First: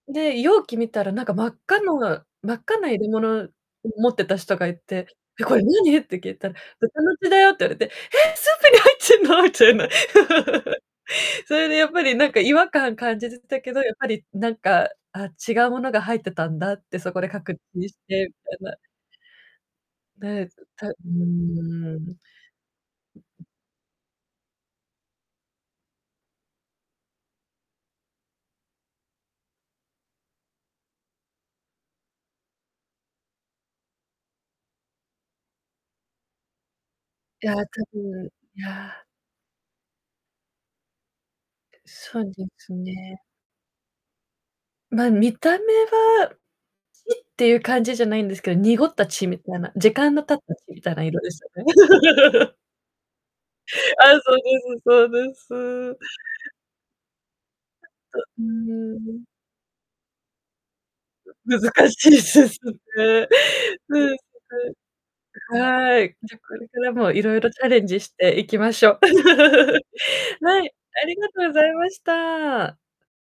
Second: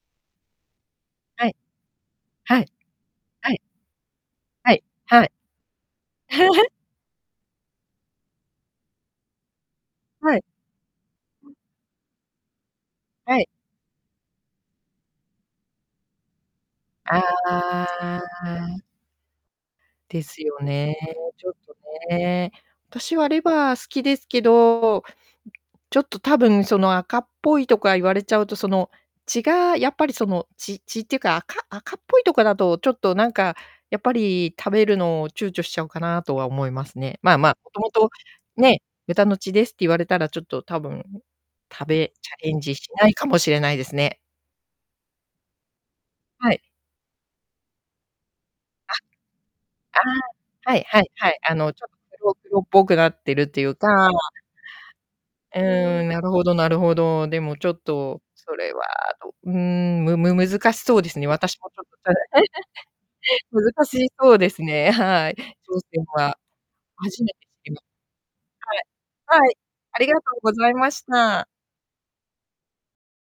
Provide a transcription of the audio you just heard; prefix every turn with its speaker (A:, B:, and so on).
A: で、容器見たら何か真
B: は
A: っ
B: い。
A: 赤のが真っ
B: はい。
A: 赤な入れ物、
B: は
A: う
B: い。
A: 持ってた人が
B: は
A: い
B: い
A: て
B: はい。
A: 「え、これ何？」って聞いたら 「豚の血だよ」って言われて、え！スープに入っちぇんの？
B: はい。
A: みたいな。
B: う
A: そ
B: ん。
A: れでやっぱりなんか違和感感じ
B: は
A: て
B: い。
A: たけど、やっぱりなんか「あ、違うものが入ってたんだ」ってそこで確認し
B: あ
A: て、みたいな。
B: あ。です
A: で、
B: よ
A: ずた
B: ね。
A: うー
B: ちょっと
A: ん。うう
B: ね。私はレ
A: ん。
B: バー好きですけど、うちょっと多分その赤っぽいとか言われちゃうと、その、血が、やっぱりその、血血っていうか、赤赤っぽいとかだと、ちょっとなんか、やっぱり食べるのを躊躇しちゃうかなとは思いますね。まあ
A: い
B: ま
A: や、
B: あ、
A: 多
B: 元々、
A: 分い
B: ね、
A: や。
B: 豚の血ですって言われたら、ちょっと多分、食べ
A: そ
B: チ
A: う
B: ャ
A: で
B: レン
A: す
B: ジしない
A: ね。
B: かもしれないですね。
A: ま、見た目は
B: はい。
A: いっていう感じじゃないんですけど、濁
B: あ、
A: った血みたいな、時
B: あ
A: 間の経った血
B: あ、は
A: み
B: い
A: たい
B: は
A: な
B: い
A: 色
B: は
A: で
B: い。
A: す
B: あ
A: よね。
B: の、ちょっと黒 黒っぽくなってるっていうか。
A: ああ、そうですそうです。
B: うん、なるほどなるほど。でもちょっと
A: う
B: それは
A: ーん。
B: どうーん、むむ難しそうですね、私もちょっと
A: 難し
B: 誰
A: いせすね。
B: 難し
A: うん、
B: そうですね、はい。挑
A: は
B: 戦
A: い、じ
B: は。
A: ゃこれからも
B: 初め
A: 色
B: て
A: 々チ
B: 聞
A: ャ
B: きま
A: レ
B: す。
A: ンジしていきましょ。
B: はい。はい。ありがとうご
A: は
B: ざ
A: い、
B: いまし
A: ありがと
B: た。
A: うございました。